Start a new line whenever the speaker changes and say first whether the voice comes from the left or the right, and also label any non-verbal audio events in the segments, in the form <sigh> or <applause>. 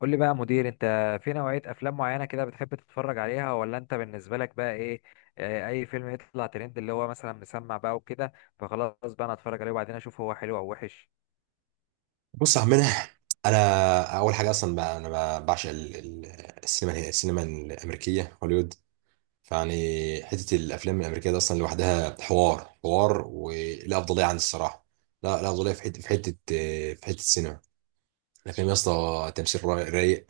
left: قول لي بقى يا مدير، انت في نوعية افلام معينة كده بتحب تتفرج عليها، ولا انت بالنسبة لك بقى ايه؟ اه، اي فيلم يطلع ترند، اللي هو مثلا مسمع بقى وكده، فخلاص بقى انا اتفرج عليه وبعدين اشوف هو حلو او وحش.
right: بص يا عمنا، انا اول حاجه اصلا بقى بعشق السينما الامريكيه هوليوود. فيعني حته الافلام الامريكيه دي اصلا لوحدها حوار حوار ولا افضليه عن الصراحه. لا، لا افضليه في حته السينما الافلام يا اسطى، تمثيل رايق.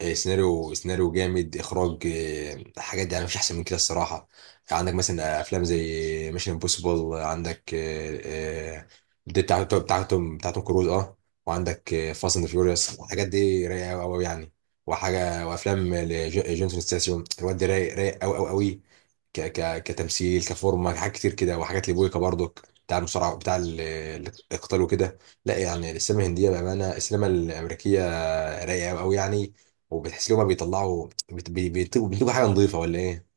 right: سيناريو جامد، اخراج، حاجات يعني مفيش احسن من كده الصراحه. عندك مثلا افلام زي ميشن امبوسيبل، عندك دي بتاعتهم كروز اه وعندك فاست اند فيوريوس، الحاجات دي رايقه قوي قوي يعني. وحاجه وافلام جونسون ستاسيوم، الواد ده رايق رايق قوي قوي قوي. ك ك كتمثيل كفورمه، حاجات كتير كده، وحاجات لبويكا برضك، بتاع المصارعه، بتاع القتال وكده. لا يعني السينما الهنديه، بامانه السينما الامريكيه رايقه قوي يعني. وبتحس لهم بيطلعوا بيطلبوا حاجه نظيفه ولا ايه؟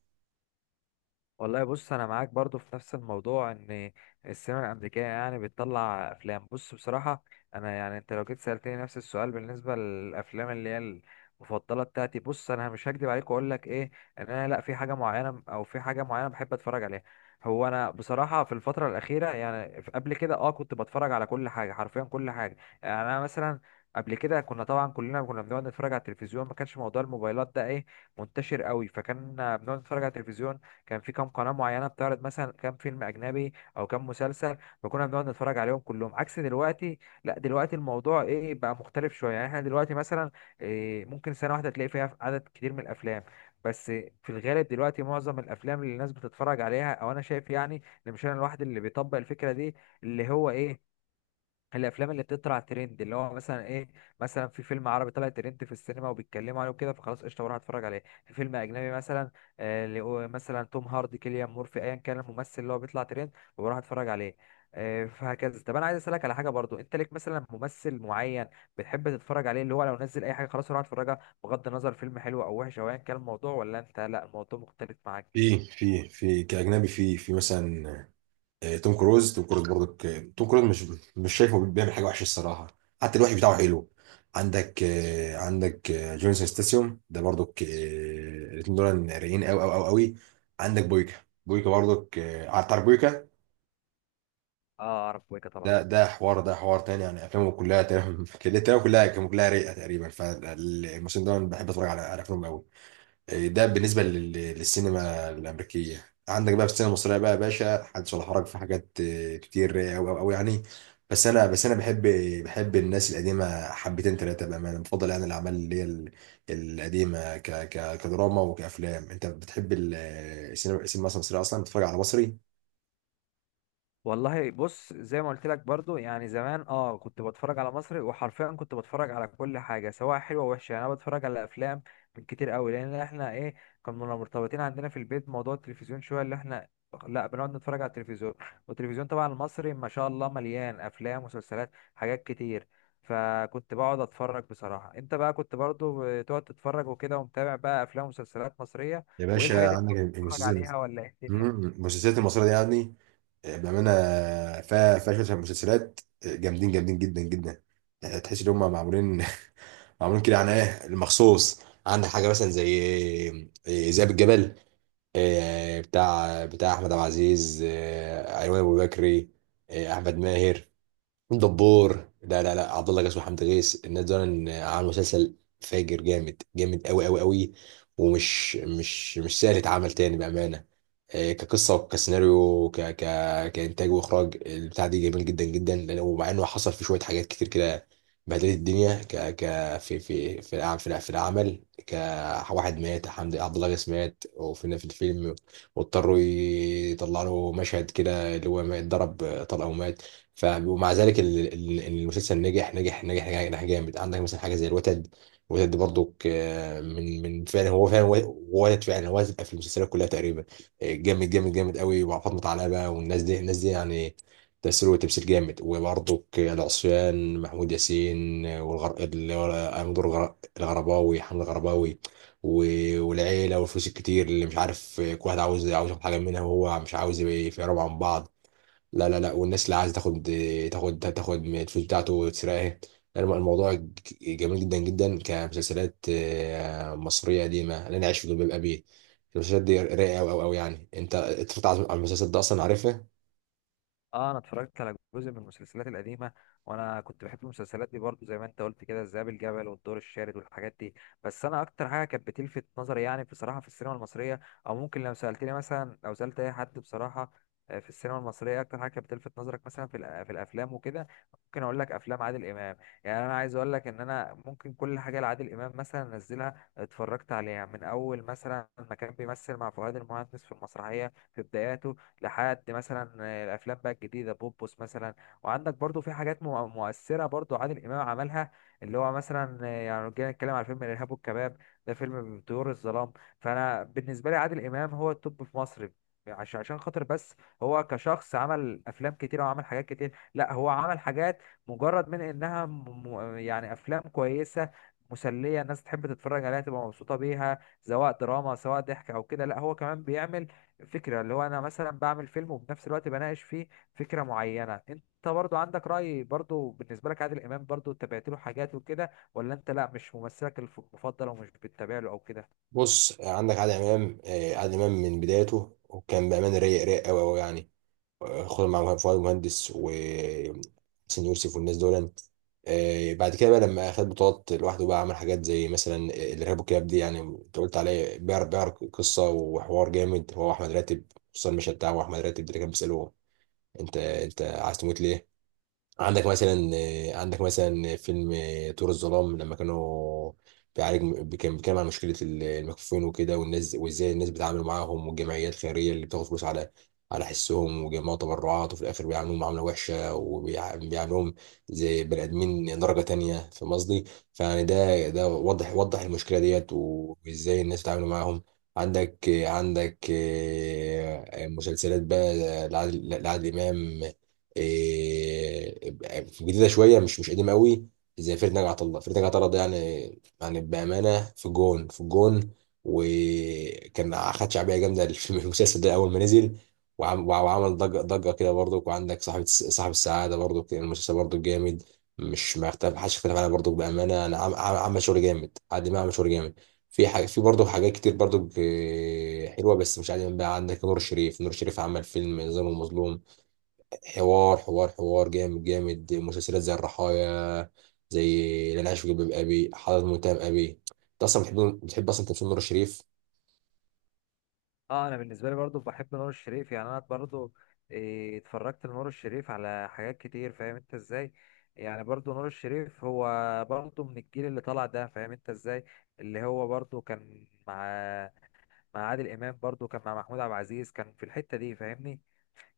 left: والله بص، انا معاك برضو في نفس الموضوع، ان السينما الامريكيه يعني بتطلع افلام. بص بصراحه، انا يعني انت لو جيت سالتني نفس السؤال بالنسبه للافلام اللي هي المفضله بتاعتي، بص انا مش هكدب عليك واقول لك ايه، ان انا لا في حاجه معينه او في حاجه معينه بحب اتفرج عليها. هو انا بصراحه في الفتره الاخيره يعني قبل كده كنت بتفرج على كل حاجه، حرفيا كل حاجه. يعني انا مثلا قبل كده كنا طبعا كلنا كنا بنقعد نتفرج على التلفزيون، ما كانش موضوع الموبايلات ده ايه منتشر قوي، فكان بنقعد نتفرج على التلفزيون. كان في كام قناه معينه بتعرض مثلا كام فيلم اجنبي او كام مسلسل، فكنا بنقعد نتفرج عليهم كلهم، عكس دلوقتي. لا دلوقتي الموضوع ايه بقى مختلف شويه، يعني احنا دلوقتي مثلا إيه ممكن سنه واحده تلاقي فيها عدد كتير من الافلام. بس في الغالب دلوقتي معظم الافلام اللي الناس بتتفرج عليها، او انا شايف يعني، ان مش انا الواحد اللي بيطبق الفكره دي، اللي هو ايه الافلام اللي بتطلع ترند، اللي هو مثلا ايه، مثلا في فيلم عربي طلع ترند في السينما وبيتكلموا عليه وكده، فخلاص قشطه بروح اتفرج عليه. في فيلم اجنبي مثلا اللي هو مثلا توم هاردي، كيليان مورفي، ايا كان الممثل اللي هو بيطلع ترند، وبروح اتفرج عليه فهكذا. طب انا عايز اسالك على حاجه برضو، انت ليك مثلا ممثل معين بتحب تتفرج عليه، اللي هو لو نزل اي حاجه خلاص اروح اتفرجها، بغض النظر فيلم حلو او وحش او ايا كان الموضوع، ولا انت لا الموضوع مختلف معاك؟
right: في كأجنبي، في مثلا، توم كروز برضك، توم كروز مش شايفه بيعمل حاجة وحشة الصراحة. حتى الوحش بتاعه حلو. عندك جونسون ستاسيوم ده برضك، الاتنين دول رايقين قوي قوي قوي قوي. عندك بويكا، بويكا برضك آه، تعرف بويكا؟
left: اه اعرف بويكا طبعا.
right: ده حوار تاني يعني، افلامه كلها تمام <laughs> كده تمام، كلها رايقة تقريبا. فالموسم ده أنا بحب اتفرج على افلامه قوي. ده بالنسبة للسينما الأمريكية. عندك بقى في السينما المصرية بقى يا باشا، حدث ولا حرج، في حاجات كتير أوي أوي أوي يعني. بس أنا بحب الناس القديمة حبتين تلاتة، بأمانة بفضل يعني الأعمال اللي هي القديمة ك ك كدراما وكأفلام. أنت بتحب السينما مثلا المصرية؟ أصلا بتتفرج على مصري؟
left: والله بص، زي ما قلت لك برضو، يعني زمان كنت بتفرج على مصري، وحرفيا كنت بتفرج على كل حاجه سواء حلوه ووحشه. يعني انا بتفرج على افلام من كتير قوي، لان احنا ايه، كنا مرتبطين عندنا في البيت موضوع التلفزيون شويه، اللي احنا لا بنقعد نتفرج على التلفزيون، والتلفزيون طبعا المصري ما شاء الله مليان افلام، مسلسلات، حاجات كتير، فكنت بقعد اتفرج بصراحه. انت بقى كنت برضو بتقعد تتفرج وكده، ومتابع بقى افلام ومسلسلات مصريه،
right: يا
left: وايه الحاجات
right: باشا،
left: اللي انت
right: عندك
left: كنت بتتفرج
right: المسلسلات.
left: عليها، ولا ايه الدنيا؟
right: المسلسلات المصرية دي يعني، بأمانة فيها شوية مسلسلات جامدين جامدين جدا جدا. تحس ان هم معمولين <laughs> معمولين كده، يعني ايه المخصوص. عندك حاجه مثلا زي ذئاب الجبل، بتاع احمد عبد العزيز، ايمن ابو بكري، احمد ماهر دبور، لا لا لا، عبد الله جاسم وحمد غيث. الناس دول عملوا مسلسل فاجر جامد جامد قوي قوي قوي. ومش مش مش سهل يتعمل تاني بامانه. كقصه وكسيناريو ك ك كانتاج واخراج، البتاع دي جميل جدا جدا. ومع انه حصل في شويه حاجات كتير كده بهدلت الدنيا، ك ك في العمل، في العمل كواحد مات، حمد عبد الله غيث مات وفينا في الفيلم. واضطروا يطلعوا له مشهد كده اللي هو ما اتضرب طلقه ومات. ومع ذلك المسلسل نجح نجح نجح نجح نجح جامد. عندك مثلا حاجه زي الوتد. الوتد دي برضو، من فعلا، هو فعلا ولد فعلا، هو هتبقى في المسلسلات كلها تقريبا. جامد جامد جامد قوي مع فاطمه علبه والناس دي الناس دي يعني، تأثير وتمثيل جامد. وبرضو العصيان، محمود ياسين، أمير حمد الغرباوي. والعيله والفلوس الكتير، اللي مش عارف كل واحد عاوز ياخد حاجه منها، وهو مش عاوز يبقى في ربع عن بعض. لا لا لا، والناس اللي عايزه تاخد من الفلوس بتاعته وتسرقها. لا، الموضوع جميل جدا جدا كمسلسلات مصريه قديمه، انا عايش في جلباب ابي. المسلسلات دي رايقه قوي قوي قوي يعني. انت اتفرجت على المسلسل ده اصلا عارفها؟
left: اه انا اتفرجت على جزء من المسلسلات القديمه، وانا كنت بحب المسلسلات دي برضو زي ما انت قلت كده، الذئاب الجبل والدور الشارد والحاجات دي. بس انا اكتر حاجه كانت بتلفت نظري يعني بصراحه في السينما المصريه، او ممكن لو سالتني مثلا، لو سالت اي حد بصراحه في السينما المصريه اكتر حاجه كانت بتلفت نظرك مثلا في في الافلام وكده، ممكن اقول لك افلام عادل امام. يعني انا عايز اقول لك ان انا ممكن كل حاجه لعادل امام مثلا انزلها اتفرجت عليها، من اول مثلا ما كان بيمثل مع فؤاد المهندس في المسرحيه في بداياته، لحد مثلا الافلام بقى الجديده بوبوس مثلا. وعندك برضو في حاجات مؤثره برضو عادل امام عملها، اللي هو مثلا يعني لو جينا نتكلم على فيلم الارهاب والكباب، ده فيلم بطيور الظلام. فانا بالنسبه لي عادل امام هو التوب في مصر، عشان خاطر بس، هو كشخص عمل افلام كتير وعمل حاجات كتير. لا هو عمل حاجات مجرد من انها يعني افلام كويسه مسليه، الناس تحب تتفرج عليها تبقى مبسوطه بيها، سواء دراما سواء ضحك او كده. لا هو كمان بيعمل فكرة، اللي هو أنا مثلا بعمل فيلم وبنفس الوقت بناقش فيه فكرة معينة. أنت برضو عندك رأي برضو بالنسبة لك عادل إمام؟ برضو تابعت له حاجات وكده، ولا أنت لأ مش ممثلك المفضل ومش بتتابع له أو كده؟
right: بص، عندك عادل امام، عادل امام من بدايته وكان بامانه رايق رايق قوي قوي يعني. خد مع فؤاد مهندس وحسين يوسف والناس دول. بعد كده بقى لما خد بطولات لوحده بقى، عمل حاجات زي مثلا الارهاب والكباب. دي يعني انت قلت عليه، بيعرف قصه وحوار جامد، هو احمد راتب. خصوصا المشهد بتاعه احمد راتب ده اللي كان بيساله، انت عايز تموت ليه؟ عندك مثلا عندك مثلا فيلم طور الظلام، لما كانوا بيعالج، كان بيتكلم عن مشكلة المكفوفين وكده والناس، وازاي الناس بيتعاملوا معاهم، والجمعيات الخيرية اللي بتاخد فلوس على حسهم وجمعوا تبرعات، وفي الآخر بيعاملوهم معاملة وحشة، وبيعاملوهم زي بني آدمين درجة تانية. فاهم قصدي؟ فيعني ده وضح المشكلة ديت، وازاي الناس بتتعامل معاهم. عندك مسلسلات بقى لعادل إمام. إيه، جديده شويه، مش قديمه قوي. زي فريد نجا عطا الله ده يعني، بامانه في الجون في الجون. وكان خد شعبيه جامده <laughs> في المسلسل ده اول ما نزل. وعمل ضجه ضجه كده برضو. وعندك صاحب السعاده برضو، كان المسلسل برضو جامد. مش، ما اختلف محدش اختلف عليه برضو بامانه. انا عمل شغل جامد، عادل امام عمل شغل جامد. في برضه حاجات كتير برضه حلوة بس مش عادي بقى. عندك نور الشريف عمل فيلم نظام المظلوم. حوار حوار حوار جامد جامد. مسلسلات زي الرحايا، زي اللي انا عايش في جلباب ابي، حضرة متهم ابي. انت اصلا بتحب اصلا تمثيل نور الشريف؟
left: أه أنا بالنسبة لي برضو بحب نور الشريف. يعني أنا برضو اتفرجت لنور الشريف على حاجات كتير، فاهم أنت إزاي. يعني برضو نور الشريف هو برضو من الجيل اللي طلع ده، فاهم أنت إزاي، اللي هو برضو كان مع عادل إمام، برضو كان مع محمود عبد العزيز، كان في الحتة دي فاهمني.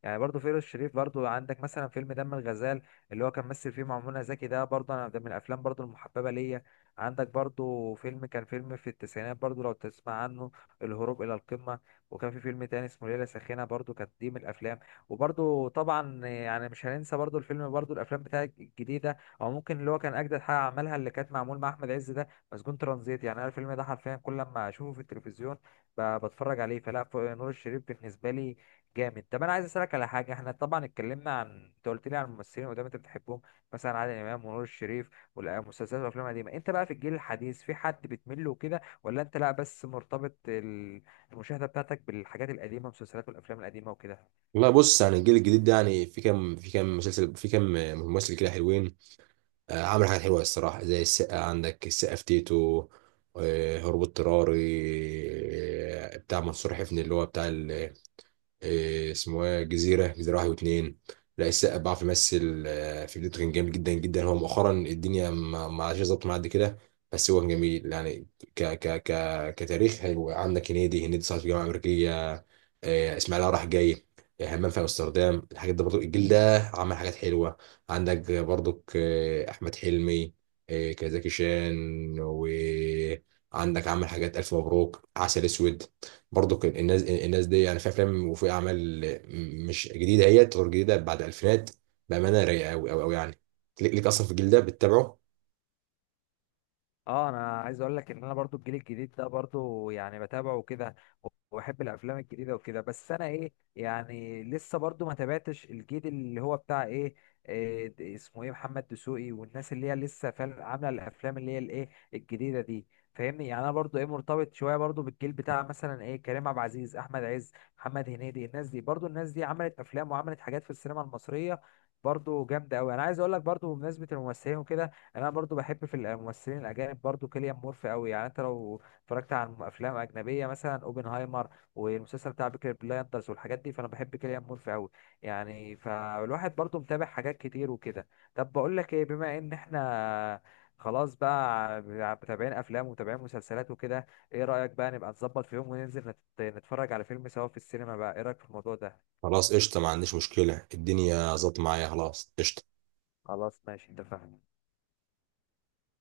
left: يعني برضو فيروز شريف برضو، عندك مثلا فيلم دم الغزال اللي هو كان مثل فيه مع منى زكي، ده برضو انا ده من الافلام برضو المحببه ليا. عندك برضو فيلم، كان فيلم في التسعينات برضو لو تسمع عنه، الهروب الى القمه. وكان في فيلم تاني اسمه ليله ساخنه، برضو كانت دي من الافلام. وبرضو طبعا يعني مش هننسى برضو الفيلم، برضو الافلام بتاعت الجديده، او ممكن اللي هو كان اجدد حاجه عملها، اللي كانت معمول مع احمد عز، ده مسجون ترانزيت. يعني انا الفيلم ده حرفيا كل لما اشوفه في التلفزيون بتفرج عليه. فلا نور الشريف بالنسبه لي جامد. طب انا عايز اسالك على حاجه، احنا طبعا اتكلمنا عن، انت قلت لي عن الممثلين قدام انت بتحبهم، مثلا عادل امام ونور الشريف والمسلسلات والافلام القديمه. انت بقى في الجيل الحديث، في حد بتميل له كده، ولا انت لا بس مرتبط المشاهده بتاعتك بالحاجات القديمه، المسلسلات والافلام القديمه وكده؟
right: والله بص، يعني الجيل الجديد ده يعني، في كام مسلسل، في كام ممثل كده حلوين. عملوا حاجات حلوه الصراحه، زي السقا، عندك السقا في تيتو، هروب اضطراري، بتاع منصور حفني، اللي هو بتاع إيه اسمه ايه، جزيرة واحد واتنين. لا، السقا بيعرف يمثل. في بدايته كان جامد جدا جدا. هو مؤخرا الدنيا ما عادش ظابطه معاه قد كده. بس هو كان جميل يعني. ك ك ك كتاريخ هيبقى. عندك هنيدي، صار في جامعة أمريكية، اسماعيل راح جاي، همام في امستردام، الحاجات دي برضو. الجيل ده عمل حاجات حلوة. عندك برضو أحمد حلمي، كزكي شان. وعندك عمل حاجات، ألف مبروك، عسل أسود. برضو كان، الناس دي يعني في افلام وفي اعمال مش جديده، هي تطور جديده بعد الفينات. بامانه رايقه قوي قوي قوي يعني. ليك اصلا في الجيل ده بتتابعه؟
left: اه انا عايز اقول لك ان انا برضو الجيل الجديد ده برضو يعني بتابعه وكده، وبحب الافلام الجديده وكده. بس انا ايه يعني لسه برضو ما تابعتش الجيل اللي هو بتاع ايه، إيه اسمه ايه محمد دسوقي، والناس اللي هي لسه فعلا عامله الافلام اللي هي الايه الجديده دي فاهمني. يعني انا برضو ايه مرتبط شويه برضو بالجيل بتاع مثلا ايه كريم عبد العزيز، احمد عز، محمد هنيدي، الناس دي، برضو الناس دي عملت افلام وعملت حاجات في السينما المصريه برضو جامده قوي. انا عايز اقول لك برضو بمناسبه الممثلين وكده، انا برضو بحب في الممثلين الاجانب برضو كيليان مورفي قوي. يعني انت لو اتفرجت على افلام اجنبيه مثلا اوبنهايمر والمسلسل بتاع بيكي بلايندرز والحاجات دي، فانا بحب كيليان مورفي قوي. يعني فالواحد برضو متابع حاجات كتير وكده. طب بقول لك ايه، بما ان احنا خلاص بقى متابعين افلام ومتابعين مسلسلات وكده، ايه رايك بقى نبقى نظبط في يوم وننزل نتفرج على فيلم سوا في السينما، بقى ايه رايك في الموضوع ده؟
right: خلاص قشطه، ما عنديش مشكله، الدنيا ظبط معايا. خلاص قشطه.
left: خلاص ماشي اتفقنا.